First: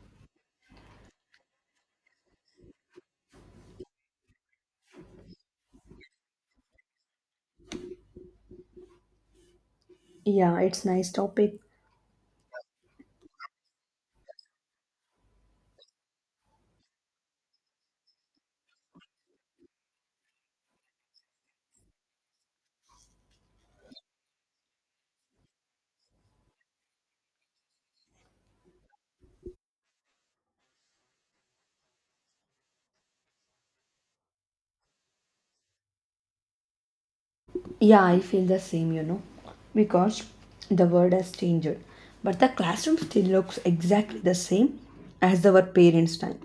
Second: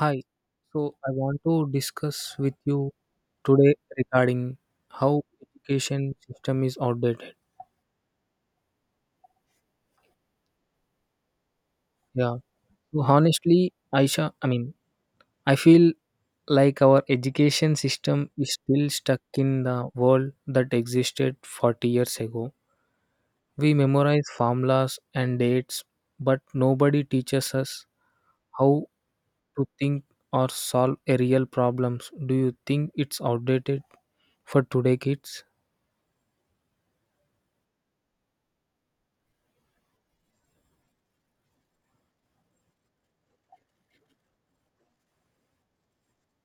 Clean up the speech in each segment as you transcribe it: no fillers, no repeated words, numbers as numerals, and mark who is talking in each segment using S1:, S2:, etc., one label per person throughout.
S1: Hi. So I want to discuss with you today regarding how education system is outdated.
S2: Yeah, it's nice topic.
S1: Yeah. So honestly, Aisha, I mean, I feel like our education system is still stuck in the world that existed 40 years ago. We memorize formulas and dates, but nobody teaches us how to think or solve a real problems. Do you think it's outdated for today kids?
S2: Yeah, I feel the same, because the world has changed, but the classroom still looks exactly the same as our parents' time.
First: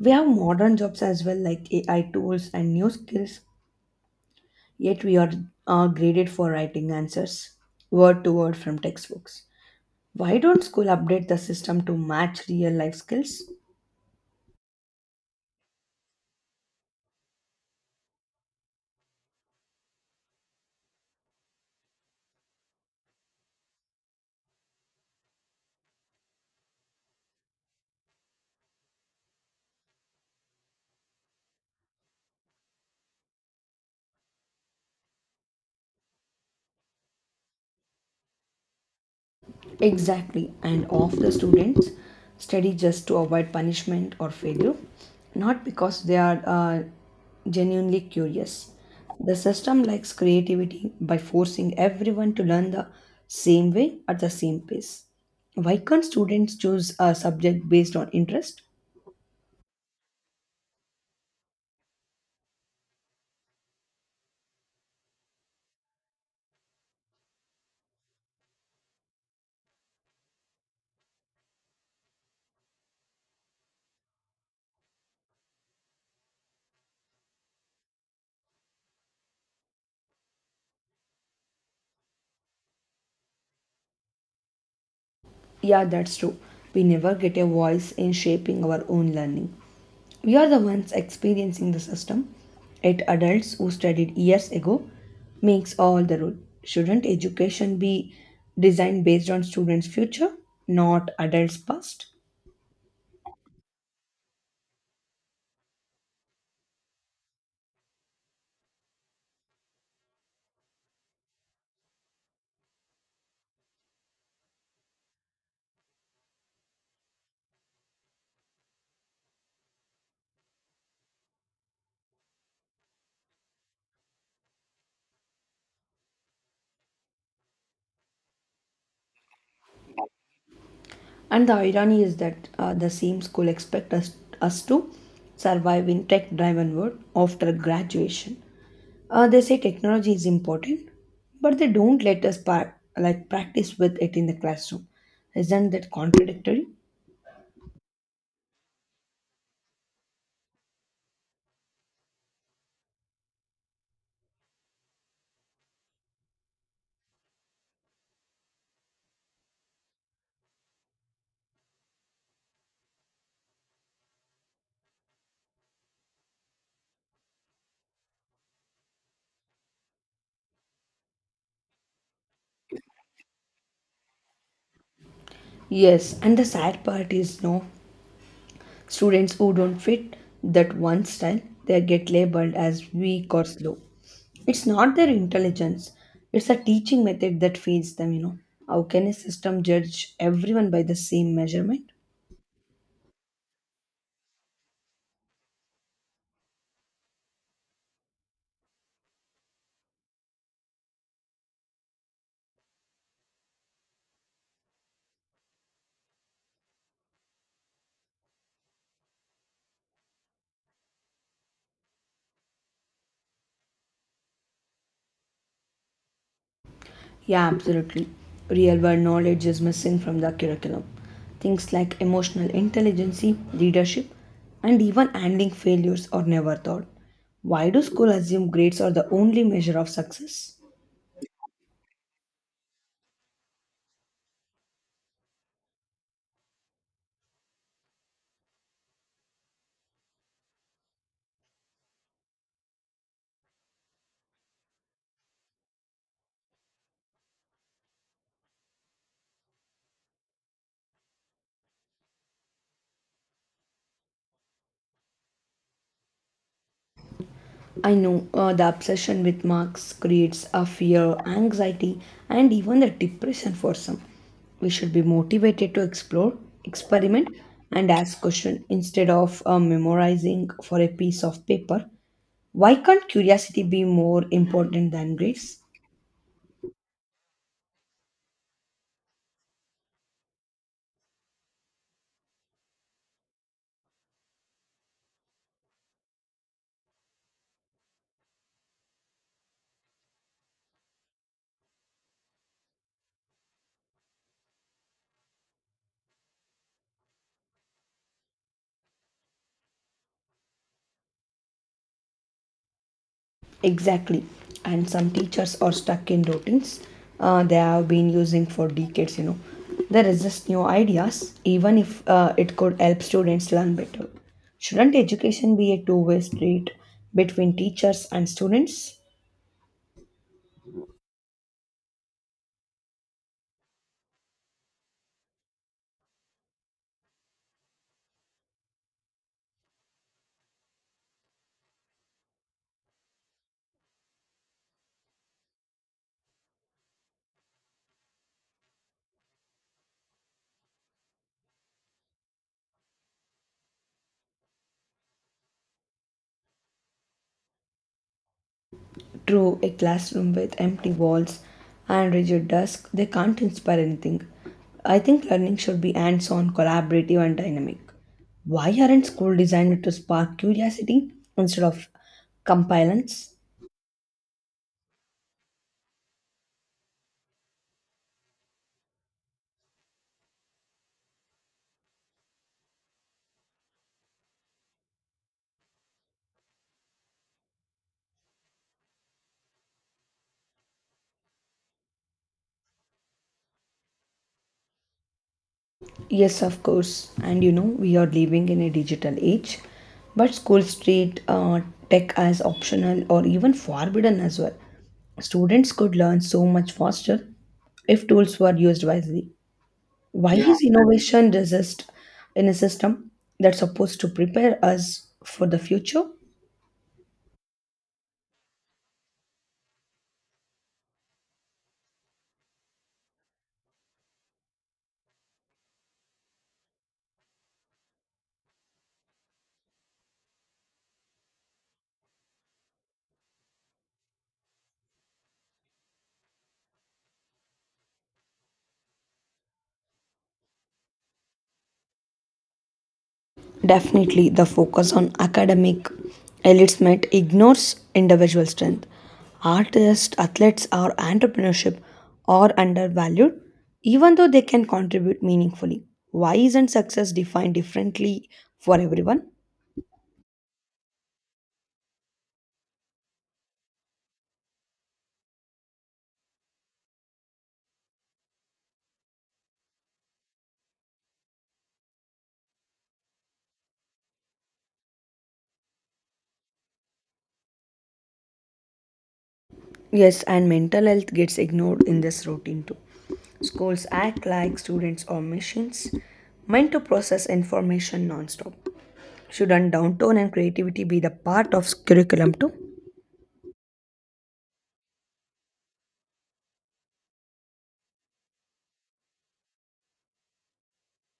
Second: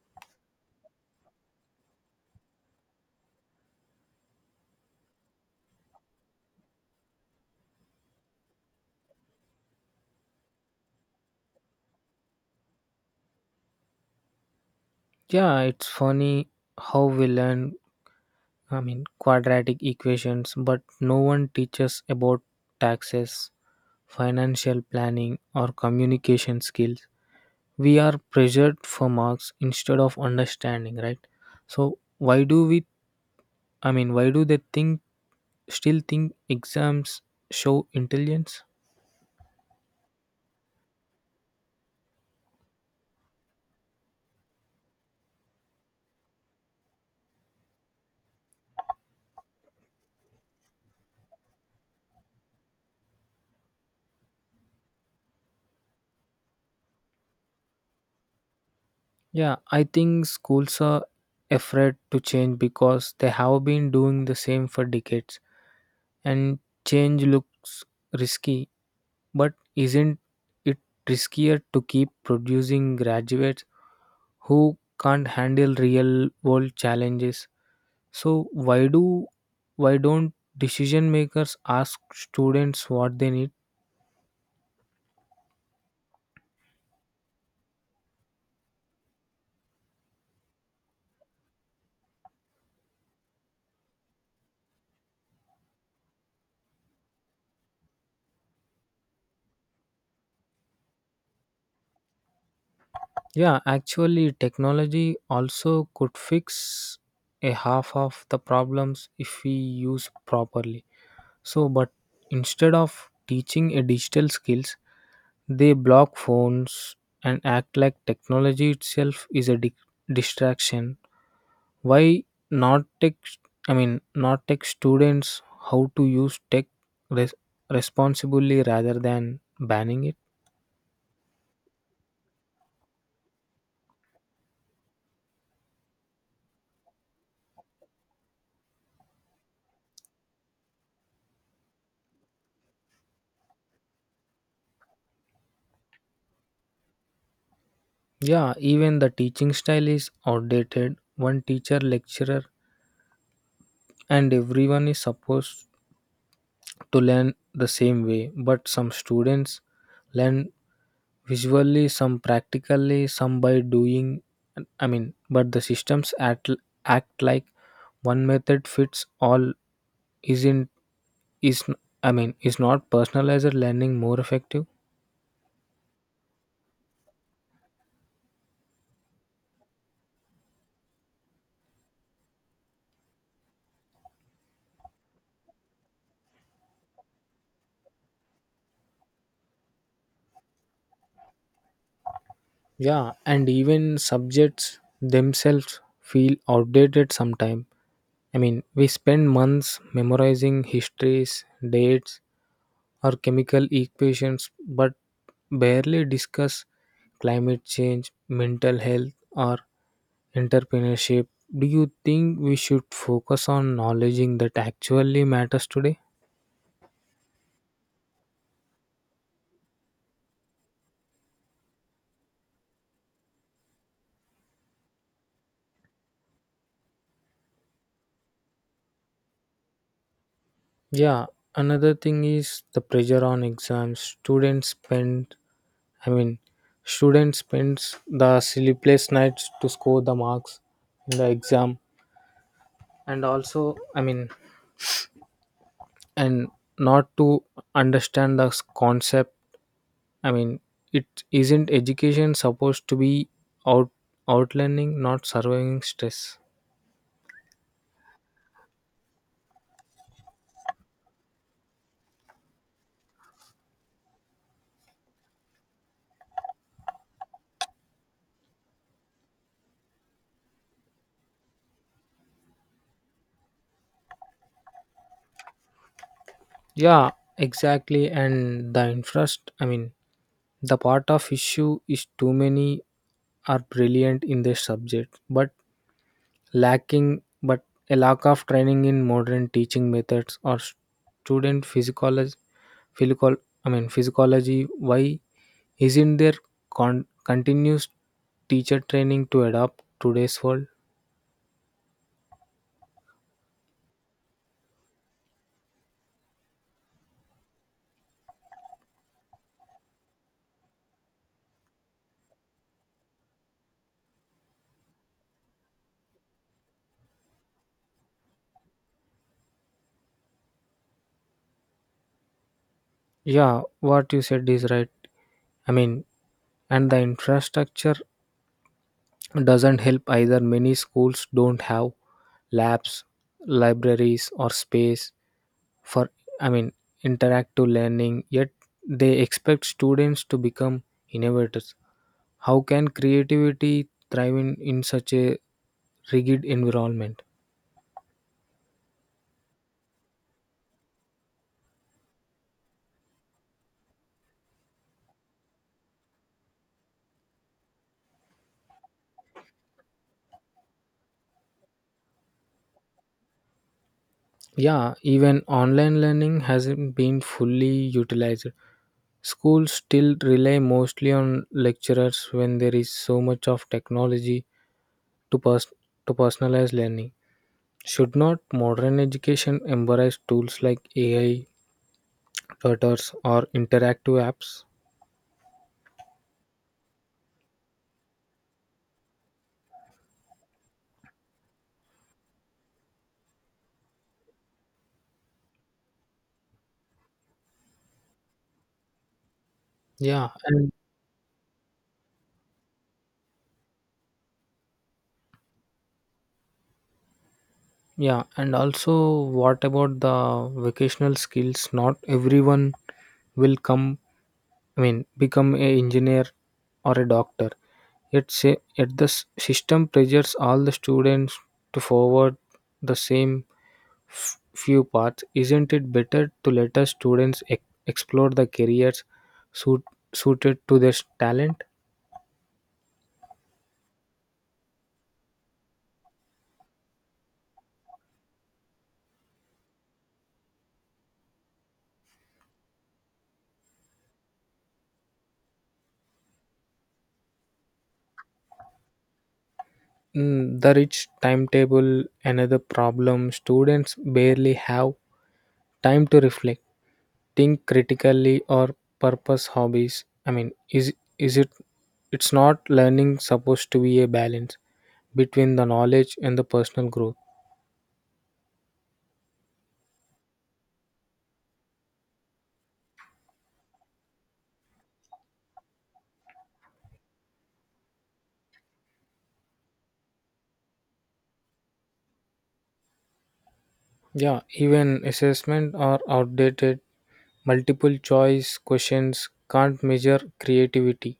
S2: We have modern jobs as well, like AI tools and new skills, yet we are graded for writing answers word to word from textbooks. Why don't school update the system to match real life skills?
S1: Yeah, it's funny how we learn, I mean, quadratic equations, but no one teaches about taxes, financial planning, or communication skills. We are pressured for marks instead of understanding, right? So, I mean, why do they think, still think exams show intelligence?
S2: Exactly, and of the students study just to avoid punishment or failure, not because they are genuinely curious. The system likes creativity by forcing everyone to learn the same way at the same pace. Why can't students choose a subject based on interest?
S1: Yeah, I think schools are afraid to change because they have been doing the same for decades and change looks risky. But isn't it riskier to keep producing graduates who can't handle real world challenges? So why don't decision makers ask students what they need?
S2: Yeah, that's true. We never get a voice in shaping our own learning. We are the ones experiencing the system, yet adults who studied years ago makes all the rule. Shouldn't education be designed based on students' future, not adults' past?
S1: Yeah, actually technology also could fix a half of the problems if we use properly. So but instead of teaching a digital skills, they block phones and act like technology itself is a distraction. Why not teach? I mean, not teach students how to use tech res- responsibly rather than banning it.
S2: And the irony is that the same school expect us, us to survive in tech-driven world after graduation. They say technology is important, but they don't let us like practice with it in the classroom. Isn't that contradictory?
S1: Yeah, even the teaching style is outdated. One teacher, lecturer, and everyone is supposed to learn the same way, but some students learn visually, some practically, some by doing. I mean, but the systems act like one method fits all. Isn't is I mean, is not personalized learning more effective?
S2: Yes, and the sad part is no. Students who don't fit that one style, they get labeled as weak or slow. It's not their intelligence, it's a teaching method that feeds them, you know. How can a system judge everyone by the same measurement?
S1: Yeah, and even subjects themselves feel outdated sometimes. I mean, we spend months memorizing histories, dates, or chemical equations, but barely discuss climate change, mental health, or entrepreneurship. Do you think we should focus on knowledge that actually matters today?
S2: Yeah, absolutely. Real world knowledge is missing from the curriculum. Things like emotional intelligence, leadership, and even handling failures are never taught. Why do schools assume grades are the only measure of success?
S1: Yeah, another thing is the pressure on exams. Students spend, I mean, students spends the sleepless nights to score the marks in the exam and also, I mean, and not to understand the concept. I mean, it isn't education supposed to be out outlining, not surviving stress?
S2: I know the obsession with marks creates a fear, anxiety, and even the depression for some. We should be motivated to explore, experiment, and ask questions instead of memorizing for a piece of paper. Why can't curiosity be more important than grades?
S1: Yeah, exactly. And the interest, I mean, the part of issue is too many are brilliant in their subject but lacking but a lack of training in modern teaching methods or student physiology, physical I mean, physiology. Why isn't there continuous teacher training to adapt today's world?
S2: Exactly. And some teachers are stuck in routines they have been using for decades, you know. They resist new ideas, even if it could help students learn better. Shouldn't education be a two-way street between teachers and students?
S1: Yeah, what you said is right. I mean, and the infrastructure doesn't help either. Many schools don't have labs, libraries, or space for, I mean, interactive learning, yet they expect students to become innovators. How can creativity thrive in such a rigid environment?
S2: Through a classroom with empty walls and rigid desks, they can't inspire anything. I think learning should be hands on, collaborative, and dynamic. Why aren't schools designed to spark curiosity instead of compliance?
S1: Yeah, even online learning hasn't been fully utilized. Schools still rely mostly on lecturers when there is so much of technology to pers- to personalize learning. Should not modern education embrace tools like AI tutors or interactive apps?
S2: Yes, of course. And we are living in a digital age, but schools treat tech as optional or even forbidden as well. Students could learn so much faster if tools were used wisely.
S1: Yeah,
S2: Why is
S1: and
S2: innovation resist in a system that's supposed to prepare us for the future?
S1: yeah, and also, what about the vocational skills? Not everyone will come, I mean, become a engineer or a doctor. Yet, say, yet the system pressures all the students to forward the same few paths. Isn't it better to let us students explore the careers suit- suited to their talent?
S2: Definitely, the focus on academic elitement ignores individual strength. Artists, athletes, or entrepreneurship are undervalued, even though they can contribute meaningfully. Why isn't success defined differently for everyone?
S1: Mm, the rich timetable, another problem. Students barely have time to reflect, think critically, or purpose hobbies. I mean, is is it it's not learning supposed to be a balance between the knowledge and the personal growth?
S2: Yes, and mental health gets ignored in this routine too. Schools act like students are machines meant to process information non-stop. Shouldn't downtown and creativity be the part of curriculum too?
S1: Yeah, even assessment are outdated. Multiple choice questions can't measure creativity,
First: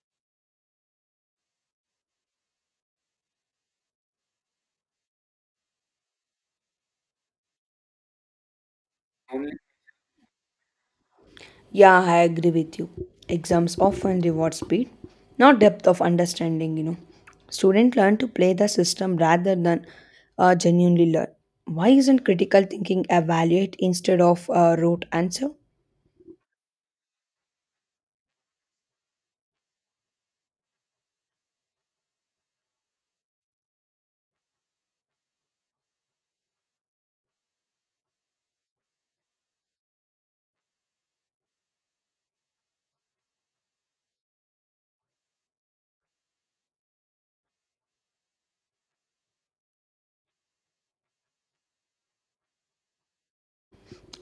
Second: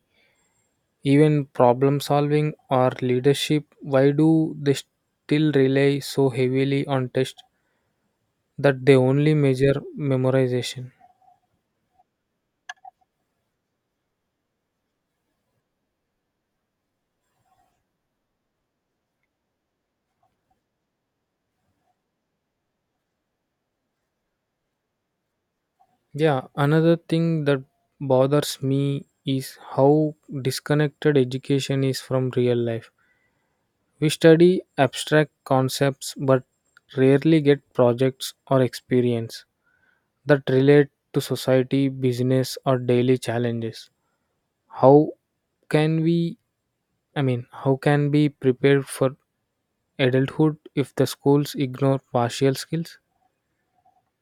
S1: even problem solving or leadership. Why do they still rely so heavily on tests that they only measure memorization?
S2: Yeah, I agree with you. Exams often reward speed, not depth of understanding, you know. Students learn to play the system rather than genuinely learn. Why isn't critical thinking evaluate instead of a rote answer?
S1: Yeah, another thing that bothers me is how disconnected education is from real life. We study abstract concepts but rarely get projects or experience that relate to society, business, or daily challenges. How can we, I mean, how can be prepared for adulthood if the schools ignore partial skills?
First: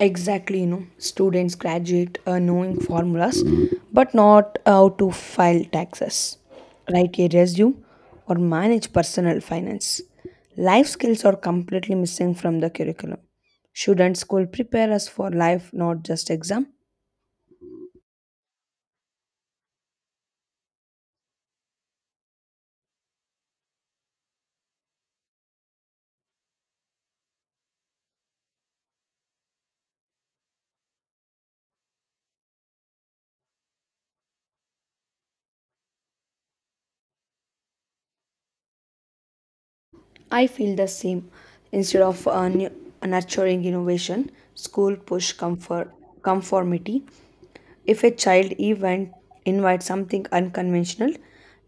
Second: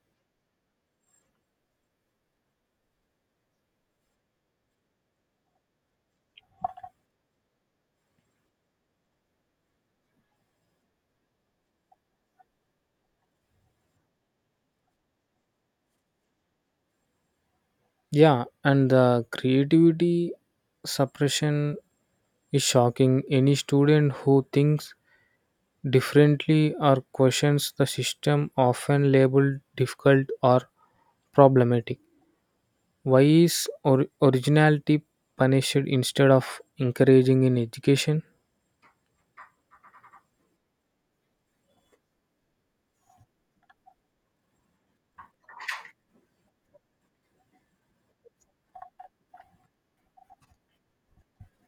S2: Exactly, students graduate knowing formulas but not how to file taxes, write a resume, or manage personal finance. Life skills are completely missing from the curriculum. Shouldn't school prepare us for life, not just exam?
S1: Yeah, and the creativity suppression is shocking. Any student who thinks differently or questions the system often labeled difficult or problematic. Why is originality punished instead of encouraging in education?
S2: I feel the same. Instead of nurturing innovation, school push comfort, conformity If a child event invites something unconventional,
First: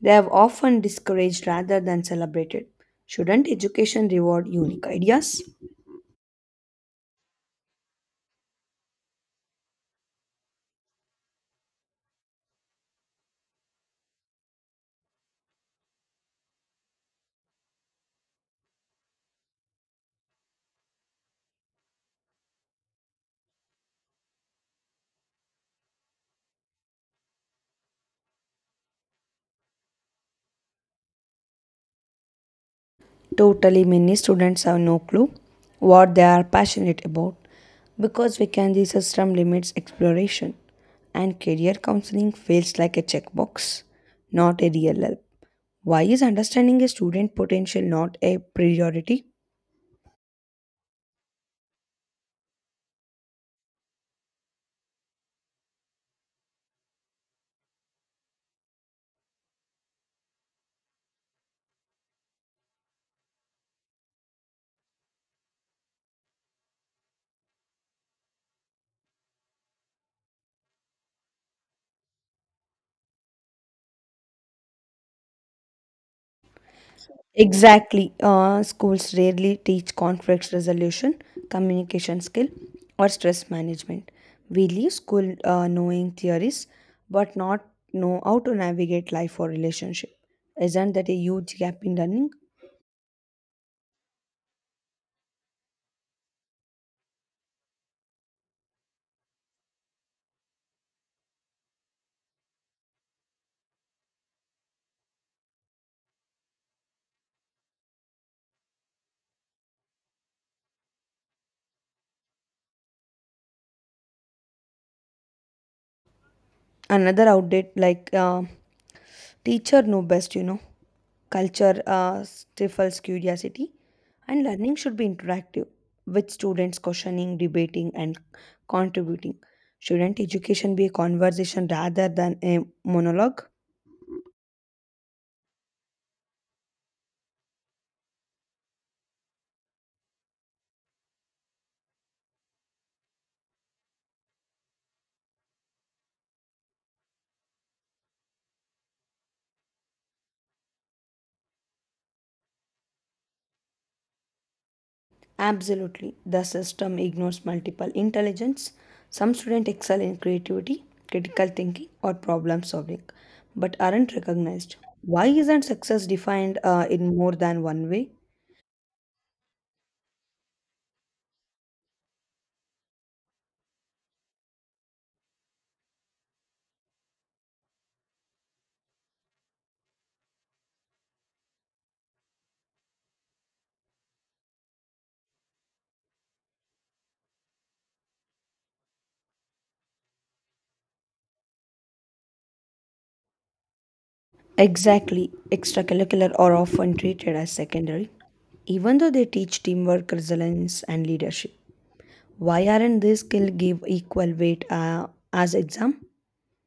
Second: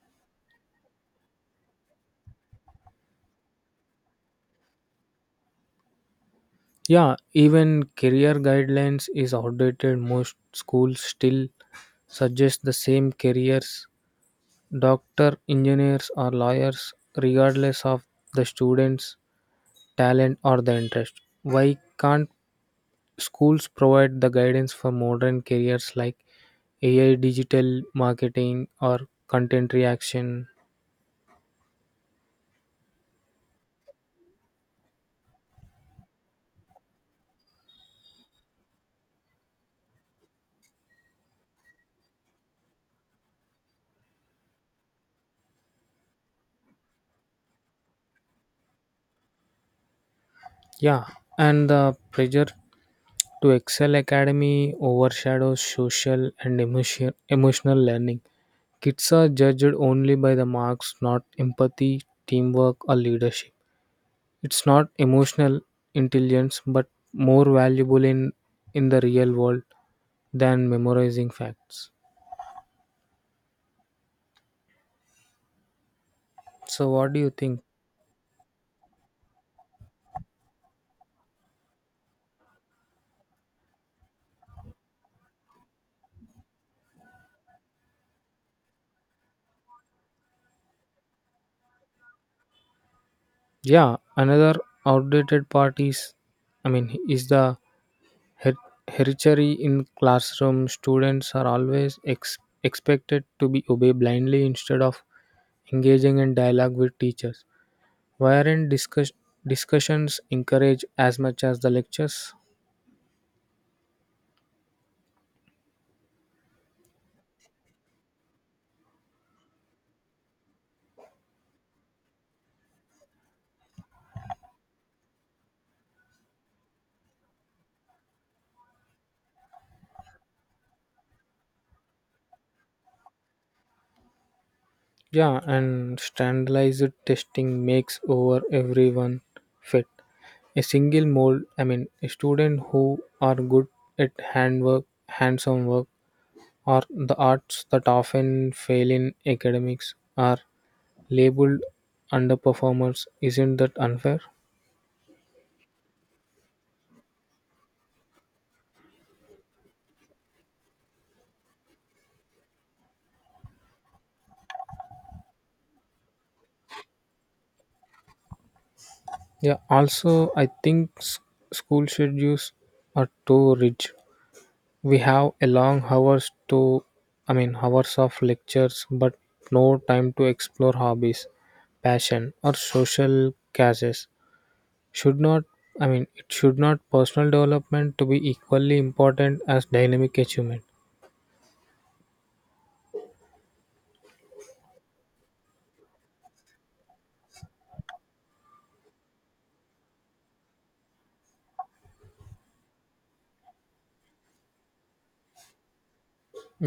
S2: they have often discouraged rather than celebrated. Shouldn't education reward unique ideas?
S1: Yeah, even career guidelines is outdated. Most schools still suggest the same careers: doctor, engineers, or lawyers, regardless of the students' talent or the interest. Why can't schools provide the guidance for modern careers like AI, digital marketing, or content reaction?
S2: Totally, many students have no clue what they are passionate about because we can the system limits exploration and career counseling feels like a checkbox, not a real help. Why is understanding a student potential not a priority?
S1: Yeah, and the pressure to excel academy overshadows social and emotion, emotional learning. Kids are judged only by the marks, not empathy, teamwork, or leadership. It's not emotional intelligence, but more valuable in the real world than memorizing facts. So, what do you think?
S2: Exactly. Schools rarely teach conflict resolution, communication skill, or stress management. We leave school knowing theories but not know how to navigate life or relationship. Isn't that a huge gap in learning?
S1: Yeah, another outdated part is, I mean, is the her- hereditary in classroom. Students are always expected to be obey blindly instead of engaging in dialogue with teachers. Why aren't discussions encouraged as much as the lectures?
S2: Another outdate like Teacher know best, you know. Culture stifles curiosity, and learning should be interactive, with students questioning, debating, and contributing. Shouldn't education be a conversation rather than a monologue?
S1: Yeah, and standardized testing makes over everyone fit. A single mold, I mean, a student who are good at handwork, hands-on work, or the arts that often fail in academics are labeled underperformers. Isn't that unfair?
S2: Absolutely. The system ignores multiple intelligence. Some students excel in creativity, critical thinking, or problem solving, but aren't recognized. Why isn't success defined in more than one way?
S1: Yeah, also, I think school schedules are too rigid. We have a long hours to, I mean, hours of lectures, but no time to explore hobbies, passion, or social causes. Should not, I mean, it should not personal development to be equally important as dynamic achievement.
S2: Exactly. Extracurricular are often treated as secondary, even though they teach teamwork, resilience, and leadership. Why aren't these skills give equal weight as exam?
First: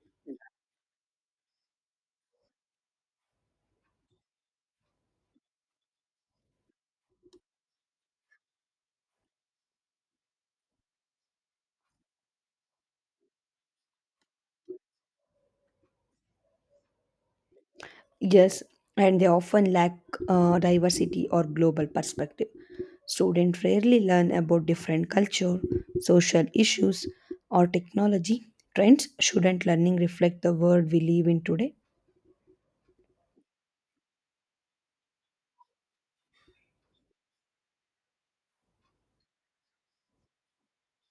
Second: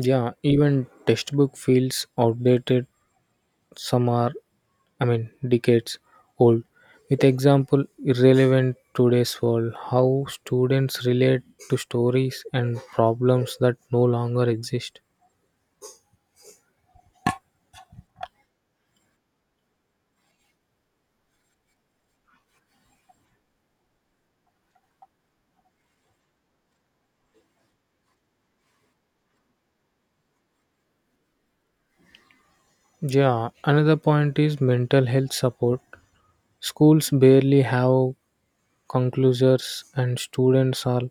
S1: Yeah, even textbook feels outdated. Some are, I mean, decades old, with example irrelevant today's world. How students relate to stories and problems that no longer exist.
S2: Yes, and they often lack diversity or global perspective. Students rarely learn about different culture, social issues, or technology. Trends shouldn't learning reflect the world we live in today?
S1: Yeah, another point is mental health support. Schools barely have conclusors, and students are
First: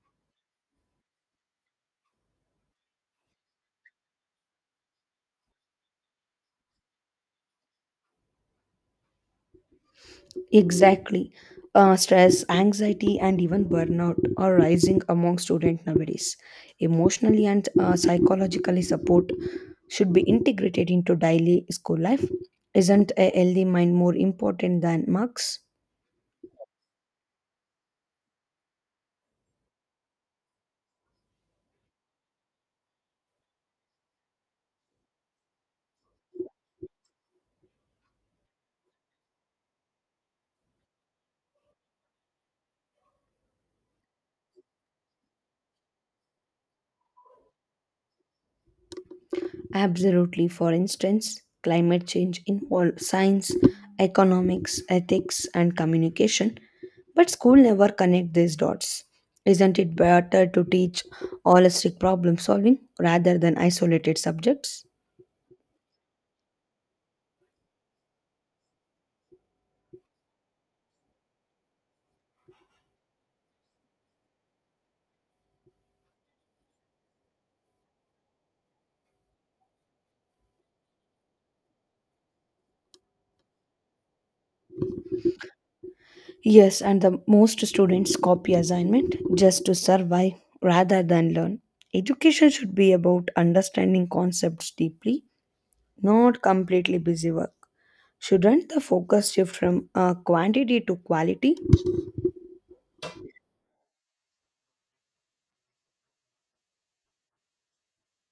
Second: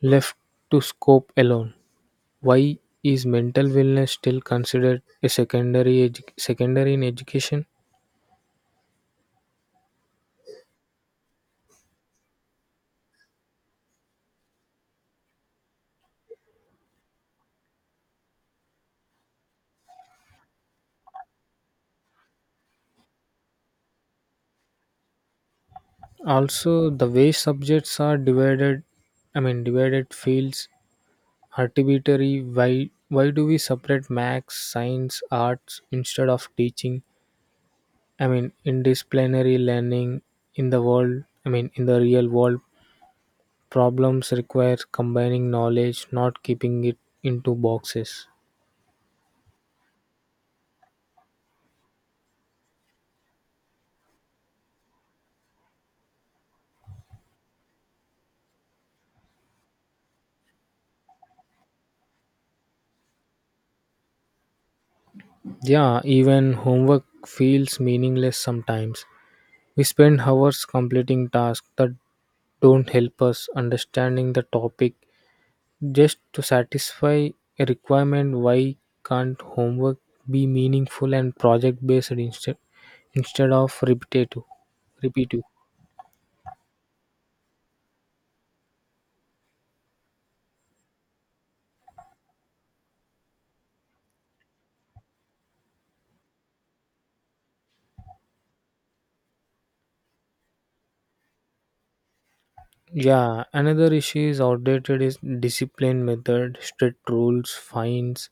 S1: left to scope alone. Why is mental wellness still considered a secondary in education?
S2: Exactly. Stress, anxiety, and even burnout are rising among students nowadays. Emotionally and psychologically support should be integrated into daily school life. Isn't a healthy mind more important than marks?
S1: Also the way subjects are divided, I mean, divided fields arbitrary. Why do we separate max science arts instead of teaching, I mean, in learning, in the world, I mean, in the real world problems require combining knowledge, not keeping it into boxes?
S2: Absolutely. For instance, climate change involves science, economics, ethics, and communication, but school never connect these dots. Isn't it better to teach holistic problem solving rather than isolated subjects?
S1: Yeah, even homework feels meaningless sometimes. We spend hours completing tasks that don't help us understanding the topic, just to satisfy a requirement. Why can't homework be meaningful and project based instead of repetitive?
S2: Yes, and the most students copy assignment just to survive rather than learn. Education should be about understanding concepts deeply, not completely busy work. Shouldn't the focus shift from quantity to quality?
S1: Yeah, another issue is outdated is discipline method. Strict rules, fines,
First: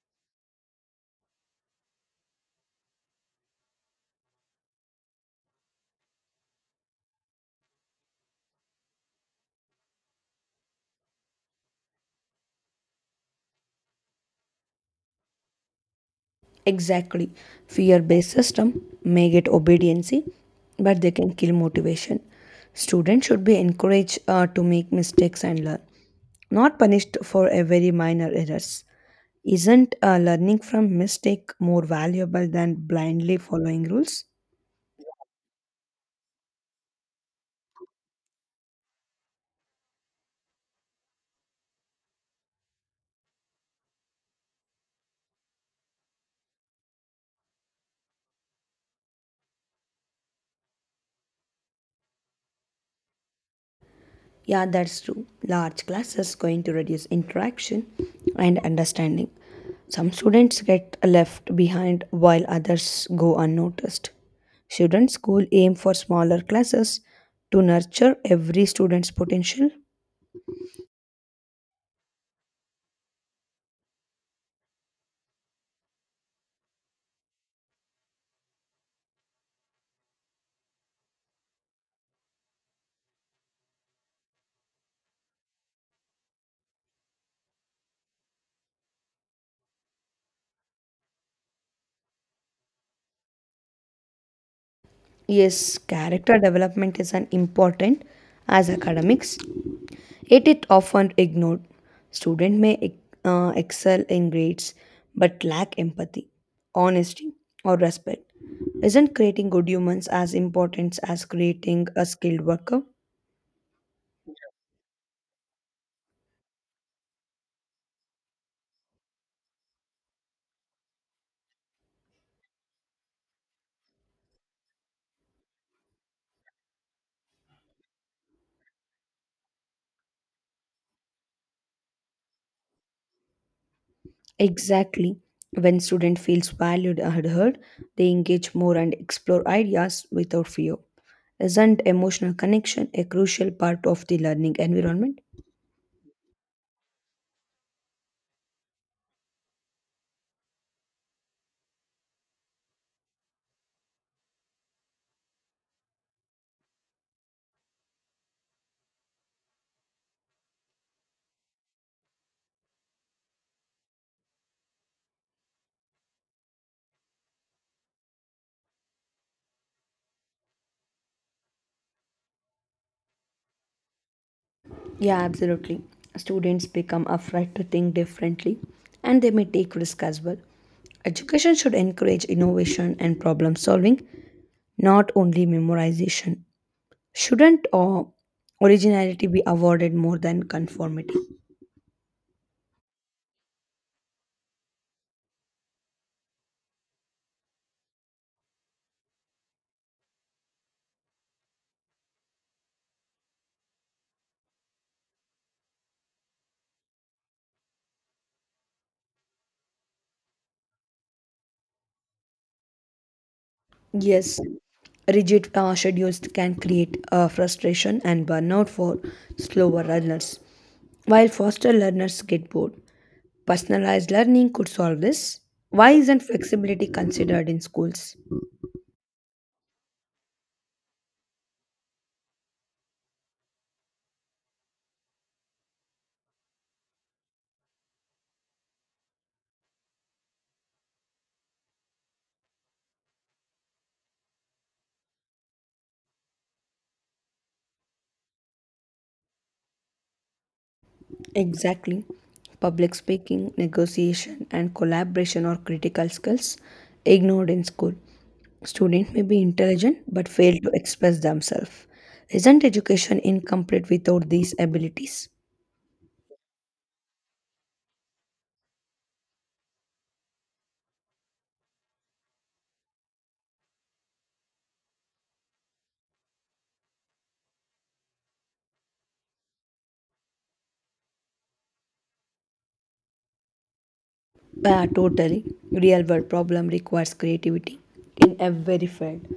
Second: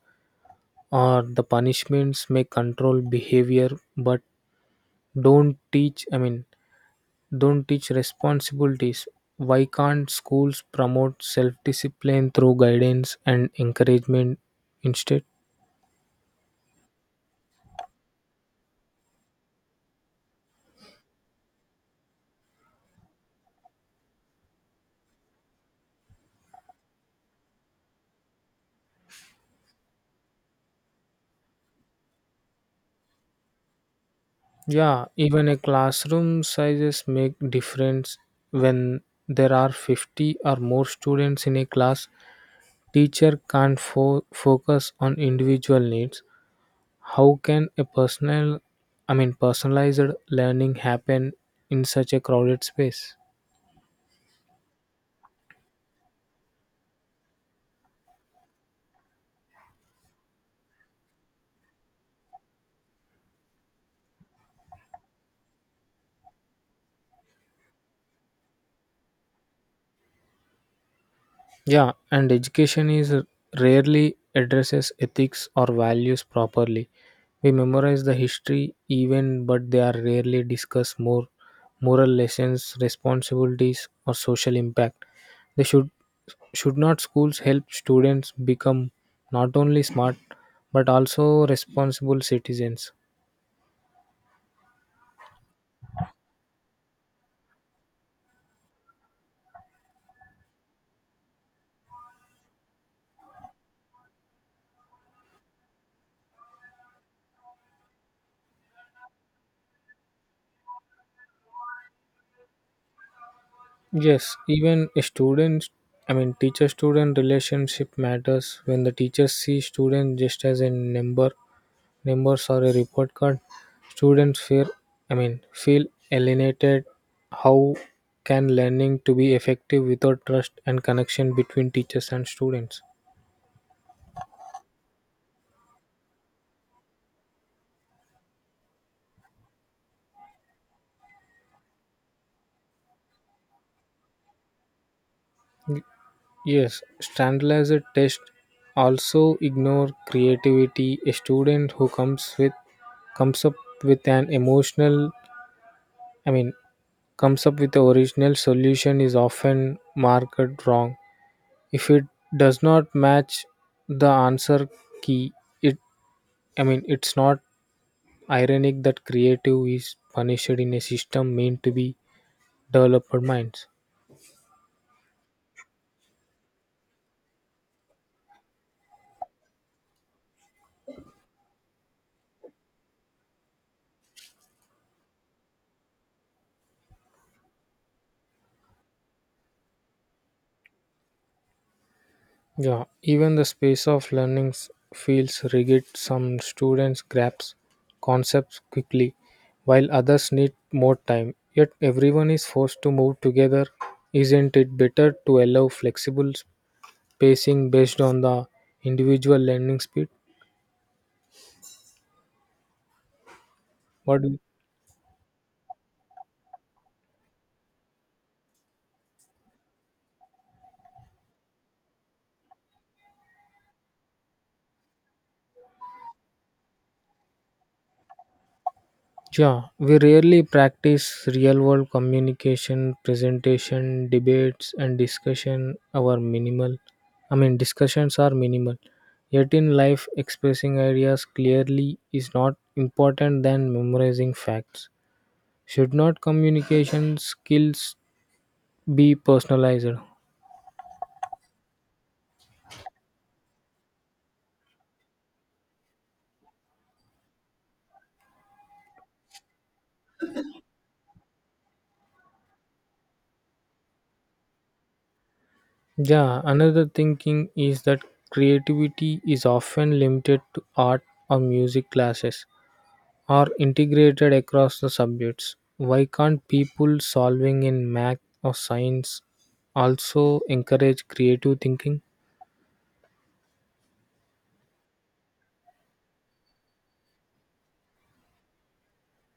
S1: or the punishments may control behavior, but don't teach, I mean, don't teach responsibilities. Why can't schools promote self discipline through guidance and encouragement instead?
S2: Exactly. Fear-based system may get obediency, but they can kill motivation. Students should be encouraged to make mistakes and learn, not punished for a very minor errors. Isn't learning from mistake more valuable than blindly following rules?
S1: Yeah, even a classroom sizes make difference when there are 50 or more students in a class. Teacher can't focus on individual needs. How can a personal, I mean, personalized learning happen in such a crowded space?
S2: Yeah, that's true. Large classes going to reduce interaction and understanding. Some students get left behind while others go unnoticed. Shouldn't school aim for smaller classes to nurture every student's potential?
S1: Yeah, and education is rarely addresses ethics or values properly. We memorize the history even but they are rarely discuss more moral lessons, responsibilities, or social impact. They should not schools help students become not only smart but also responsible citizens?
S2: Yes, character development is as important as academics, it is often ignored. Students may excel in grades but lack empathy, honesty, or respect. Isn't creating good humans as important as creating a skilled worker?
S1: Yes, even a student, I mean, teacher student relationship matters when the teachers see students just as a numbers or a report card. Students fear I mean, feel alienated. How can learning to be effective without trust and connection between teachers and students?
S2: Exactly. When student feels valued and heard, they engage more and explore ideas without fear. Isn't emotional connection a crucial part of the learning environment?
S1: Yes, standardized tests also ignore creativity. A student who comes up with an emotional, I mean, comes up with the original solution is often marked wrong. If it does not match the answer key, it, I mean, it's not ironic that creative is punished in a system meant to be developer minds.
S2: Yeah, absolutely. Students become afraid to think differently and they may take risk as well. Education should encourage innovation and problem solving, not only memorization. Shouldn't originality be awarded more than conformity?
S1: Yeah, even the space of learning feels rigid. Some students grasp concepts quickly, while others need more time. Yet everyone is forced to move together. Isn't it better to allow flexible spacing based on the individual learning speed? What do you
S2: Yes, rigid schedules can create frustration and burnout for slower learners, while faster learners get bored. Personalized learning could solve this. Why isn't flexibility considered in schools?
S1: yeah, we rarely practice real world communication, presentation, debates, and discussion. Our minimal, I mean, discussions are minimal. Yet in life, expressing ideas clearly is not important than memorizing facts. Should not communication skills be personalized?
S2: Exactly. Public speaking, negotiation, and collaboration are critical skills ignored in school. Students may be intelligent but fail to express themselves. Isn't education incomplete without these abilities?
S1: Yeah, another thinking is that creativity is often limited to art or music classes are integrated across the subjects. Why can't people solving in math or science also encourage creative thinking?
S2: Yeah, totally. Real world problem requires creativity in every field.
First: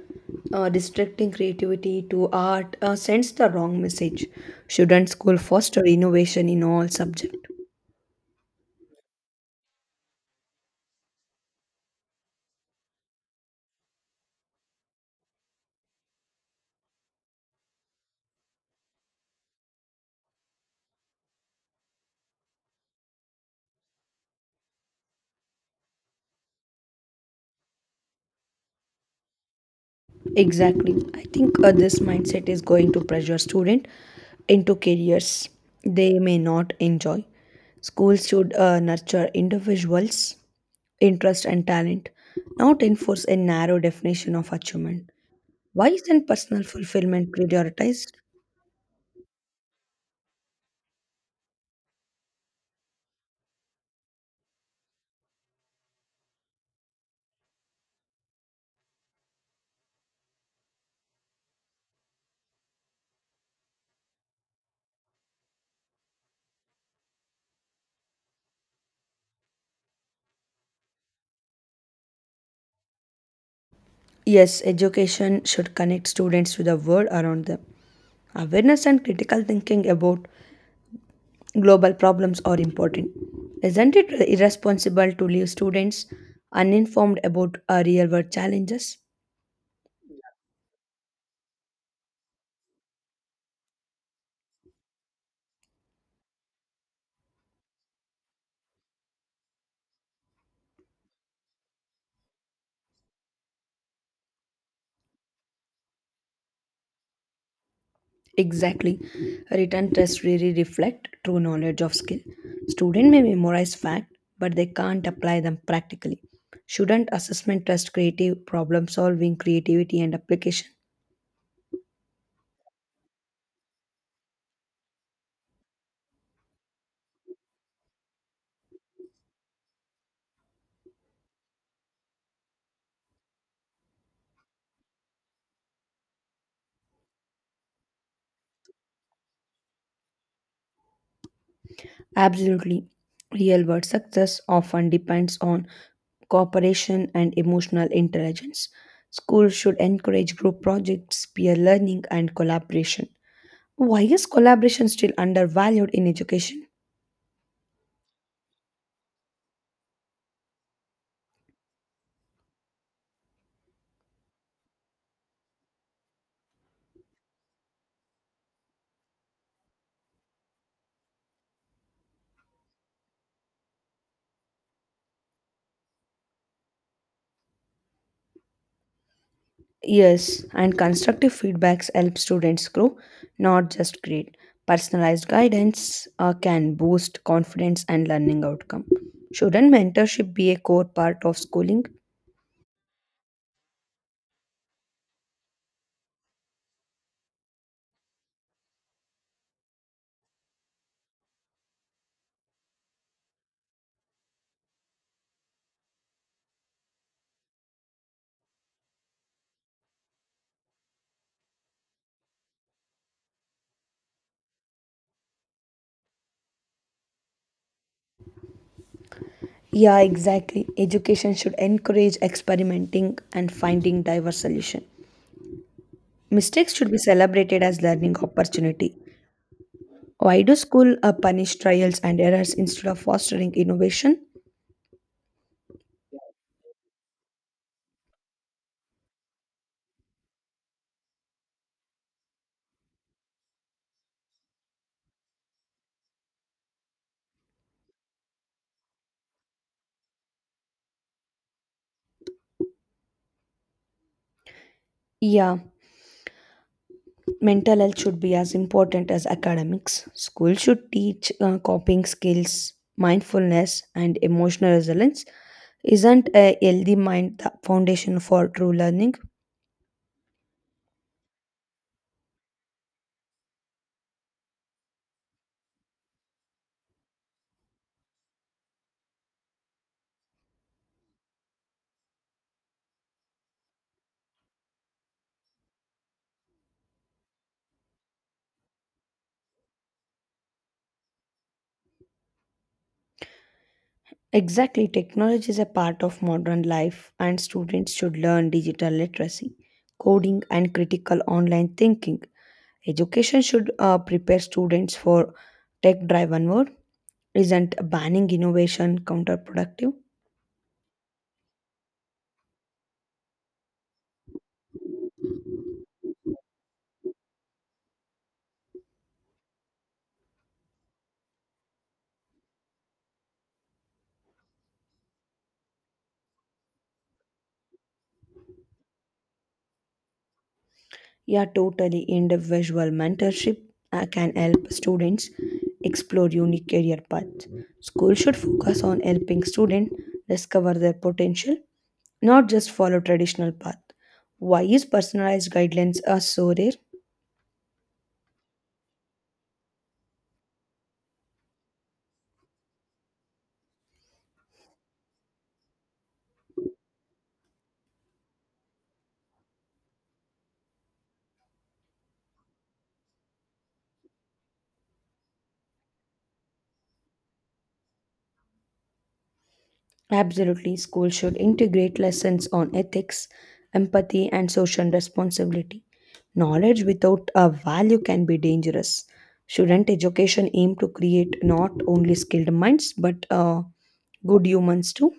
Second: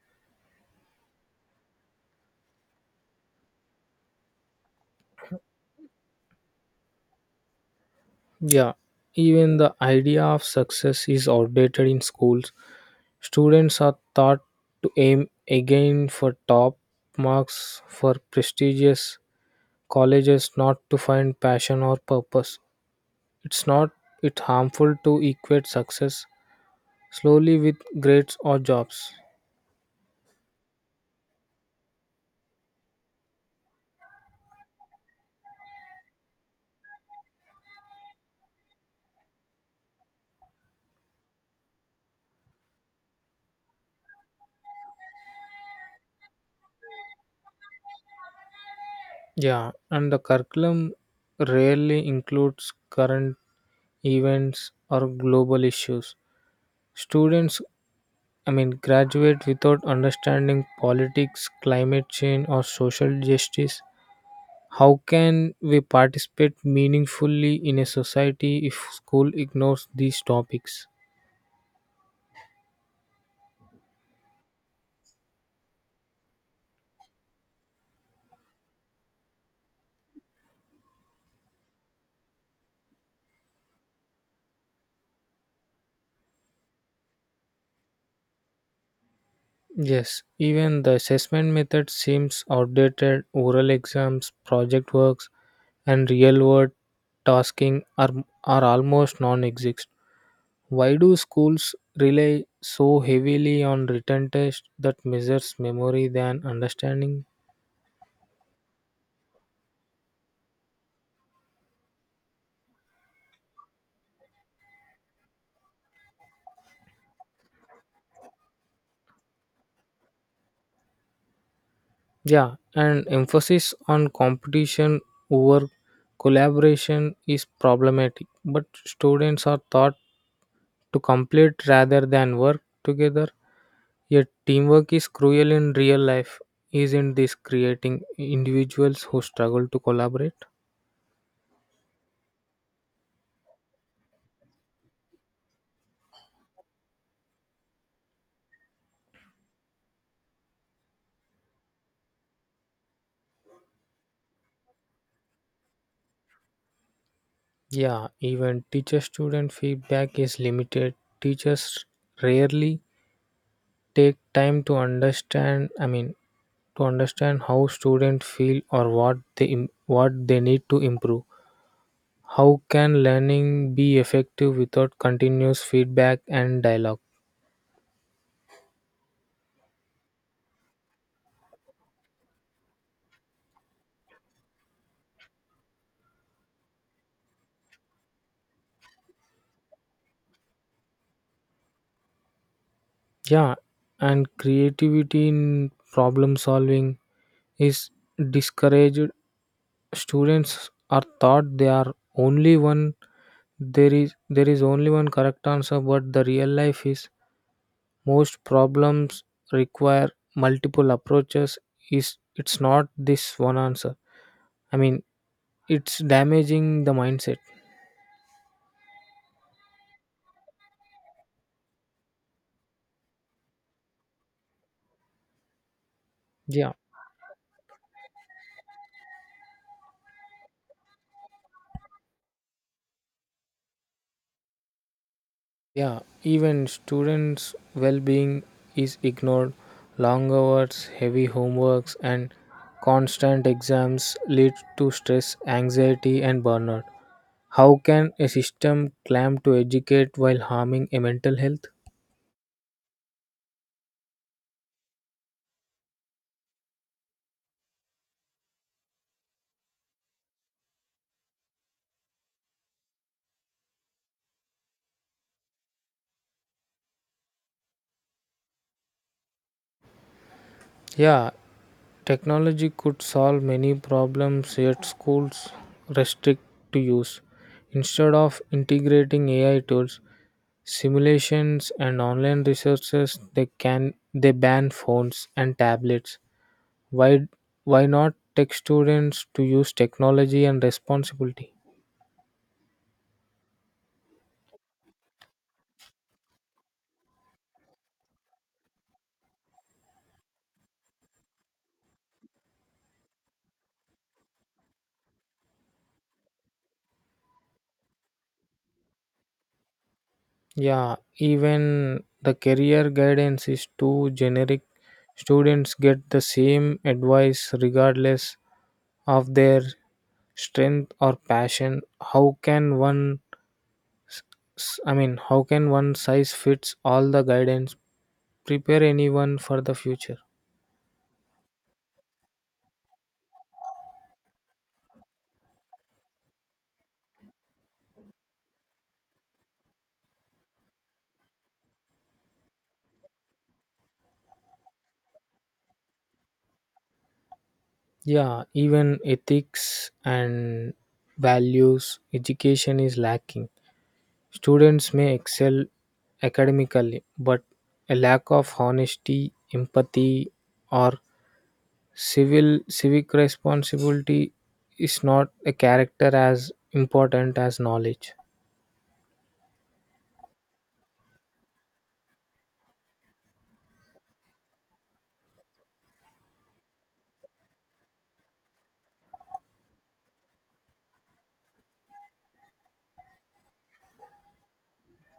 S2: Restricting creativity to art sends the wrong message. Shouldn't school foster innovation in all subjects?
S1: Yeah, even the idea of success is outdated in schools. Students are taught to aim again for top marks for prestigious colleges, not to find passion or purpose. It's not it harmful to equate success slowly with grades or jobs.
S2: Exactly. I think this mindset is going to pressure students into careers they may not enjoy. Schools should nurture individuals' interest and talent, not enforce a narrow definition of achievement. Why isn't personal fulfillment prioritized?
S1: Yeah, and the curriculum rarely includes current events or global issues. Students, I mean, graduate without understanding politics, climate change, or social justice. How can we participate meaningfully in a society if school ignores these topics?
S2: Yes, education should connect students to the world around them. Awareness and critical thinking about global problems are important. Isn't it irresponsible to leave students uninformed about our real world challenges?
S1: Yes, even the assessment method seems outdated. Oral exams, project works, and real world tasking are almost non exist. Why do schools rely so heavily on written tests that measures memory than understanding?
S2: Exactly. Written tests really reflect true knowledge of skill. Student may memorize fact, but they can't apply them practically. Shouldn't assessment test creative problem solving, creativity, and application?
S1: Yeah, and emphasis on competition over collaboration is problematic, but students are taught to complete rather than work together. Yet teamwork is cruel in real life, isn't this creating individuals who struggle to collaborate?
S2: Absolutely. Real world success often depends on cooperation and emotional intelligence. Schools should encourage group projects, peer learning, and collaboration. Why is collaboration still undervalued in education?
S1: Yeah, even teacher student feedback is limited. Teachers rarely take time to understand, I mean, to understand how students feel or what they what they need to improve. How can learning be effective without continuous feedback and dialogue?
S2: Yes, and constructive feedbacks help students grow, not just grade. Personalized guidance can boost confidence and learning outcome. Shouldn't mentorship be a core part of schooling?
S1: Yeah, and creativity in problem solving is discouraged. Students are taught they are only one, there is only one correct answer, but the real life is most problems require multiple approaches. Is It's not this one answer. I mean, it's damaging the mindset.
S2: Yeah, exactly. Education should encourage experimenting and finding diverse solutions. Mistakes
S1: Yeah,
S2: should be celebrated as learning opportunity. Why do school punish trials and errors instead of fostering innovation?
S1: yeah. Even students' well-being is ignored. Long hours, heavy homeworks, and constant exams lead to stress, anxiety, and burnout. How can a system claim to educate while harming a mental health?
S2: Yeah, mental health should be as important as academics. School should teach coping skills, mindfulness, and emotional resilience. Isn't a healthy mind the foundation for true learning?
S1: Yeah, technology could solve many problems yet schools restrict to use. Instead of integrating AI tools, simulations, and online resources, they can they ban phones and tablets. Why why not take students to use technology and responsibility?
S2: Exactly, technology is a part of modern life, and students should learn digital literacy, coding, and critical online thinking. Education should prepare students for tech driven world. Isn't banning innovation counterproductive?
S1: Yeah, even the career guidance is too generic. Students get the same advice regardless of their strength or passion. How can one, s- s- I mean, how can one size fits all the guidance prepare anyone for the future?
S2: Yeah, totally. Individual mentorship can help students explore unique career paths. School should focus on helping students discover their potential not just follow traditional path. Why is personalized guidelines are so rare?
S1: Yeah, even ethics and values, education is lacking. Students may excel academically, but a lack of honesty, empathy, or civil civic responsibility is not a character as important as knowledge.
S2: Absolutely, school should integrate lessons on ethics, empathy, and social responsibility. Knowledge without a value can be dangerous. Shouldn't education aim to create not only skilled minds but good humans too?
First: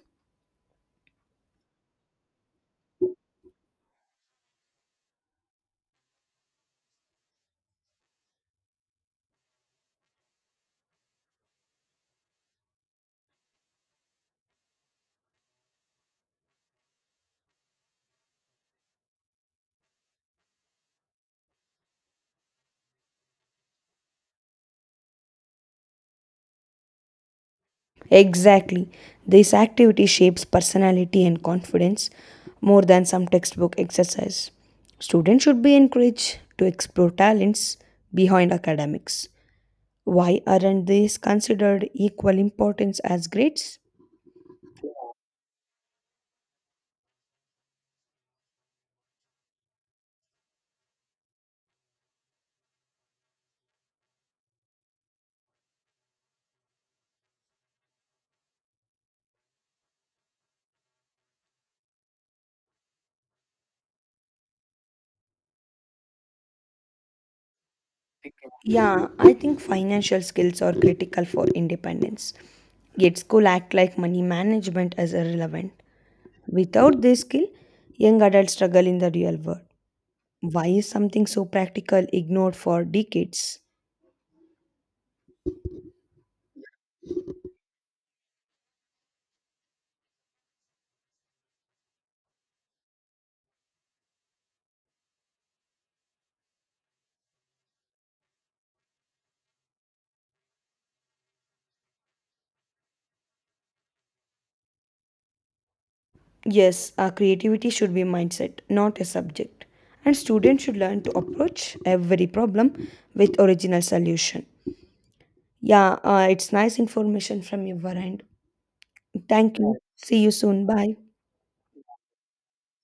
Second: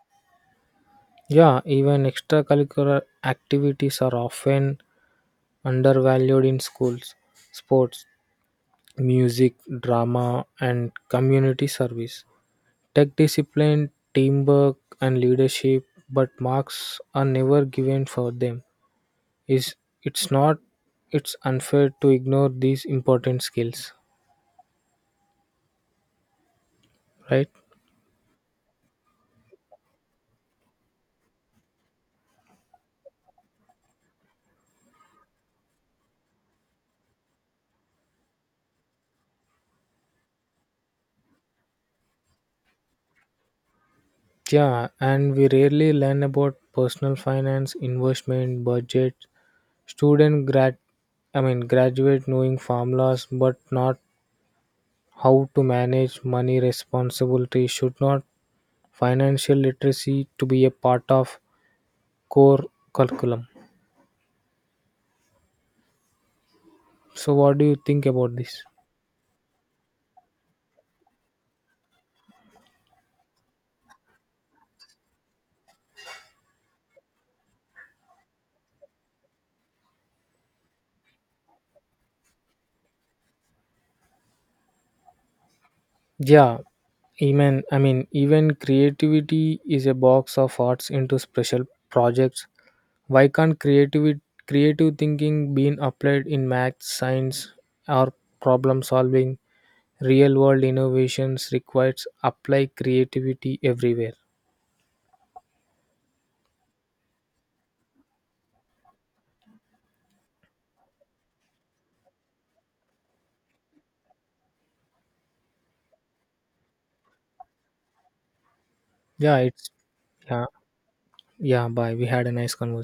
S1: Yeah, even extracurricular activities are often undervalued in schools. Sports, music, drama, and community service. Tech discipline, teamwork, and leadership, but marks are never given for them. Is it's not, it's unfair to ignore these important skills, right?
S2: Exactly. This activity shapes personality and confidence more than some textbook exercise. Students should be encouraged to explore talents behind academics. Why aren't these considered equal importance as grades?
S1: Yeah, and we rarely learn about personal finance, investment, budget. Student grad I mean, graduate knowing formulas but not how to manage money responsibility. Should not financial literacy to be a part of core curriculum? So what do you think about this?
S2: Yeah, I think financial skills are critical for independence. Yet school act like money management is irrelevant. Without this skill, young adults struggle in the real world. Why is something so practical ignored for decades?
S1: Yeah, even, I mean, even creativity is a box of arts into special projects. Why can't creativity creative thinking being applied in math, science, or problem solving? Real world innovations requires apply creativity everywhere.
S2: Yes, our creativity should be mindset, not a subject. And students should learn to approach every problem with original solution. Yeah, it's nice information from your end.
S1: Yeah,
S2: Thank
S1: it's
S2: you. See you
S1: yeah,
S2: soon. Bye.
S1: yeah, bye. We had a nice conversation.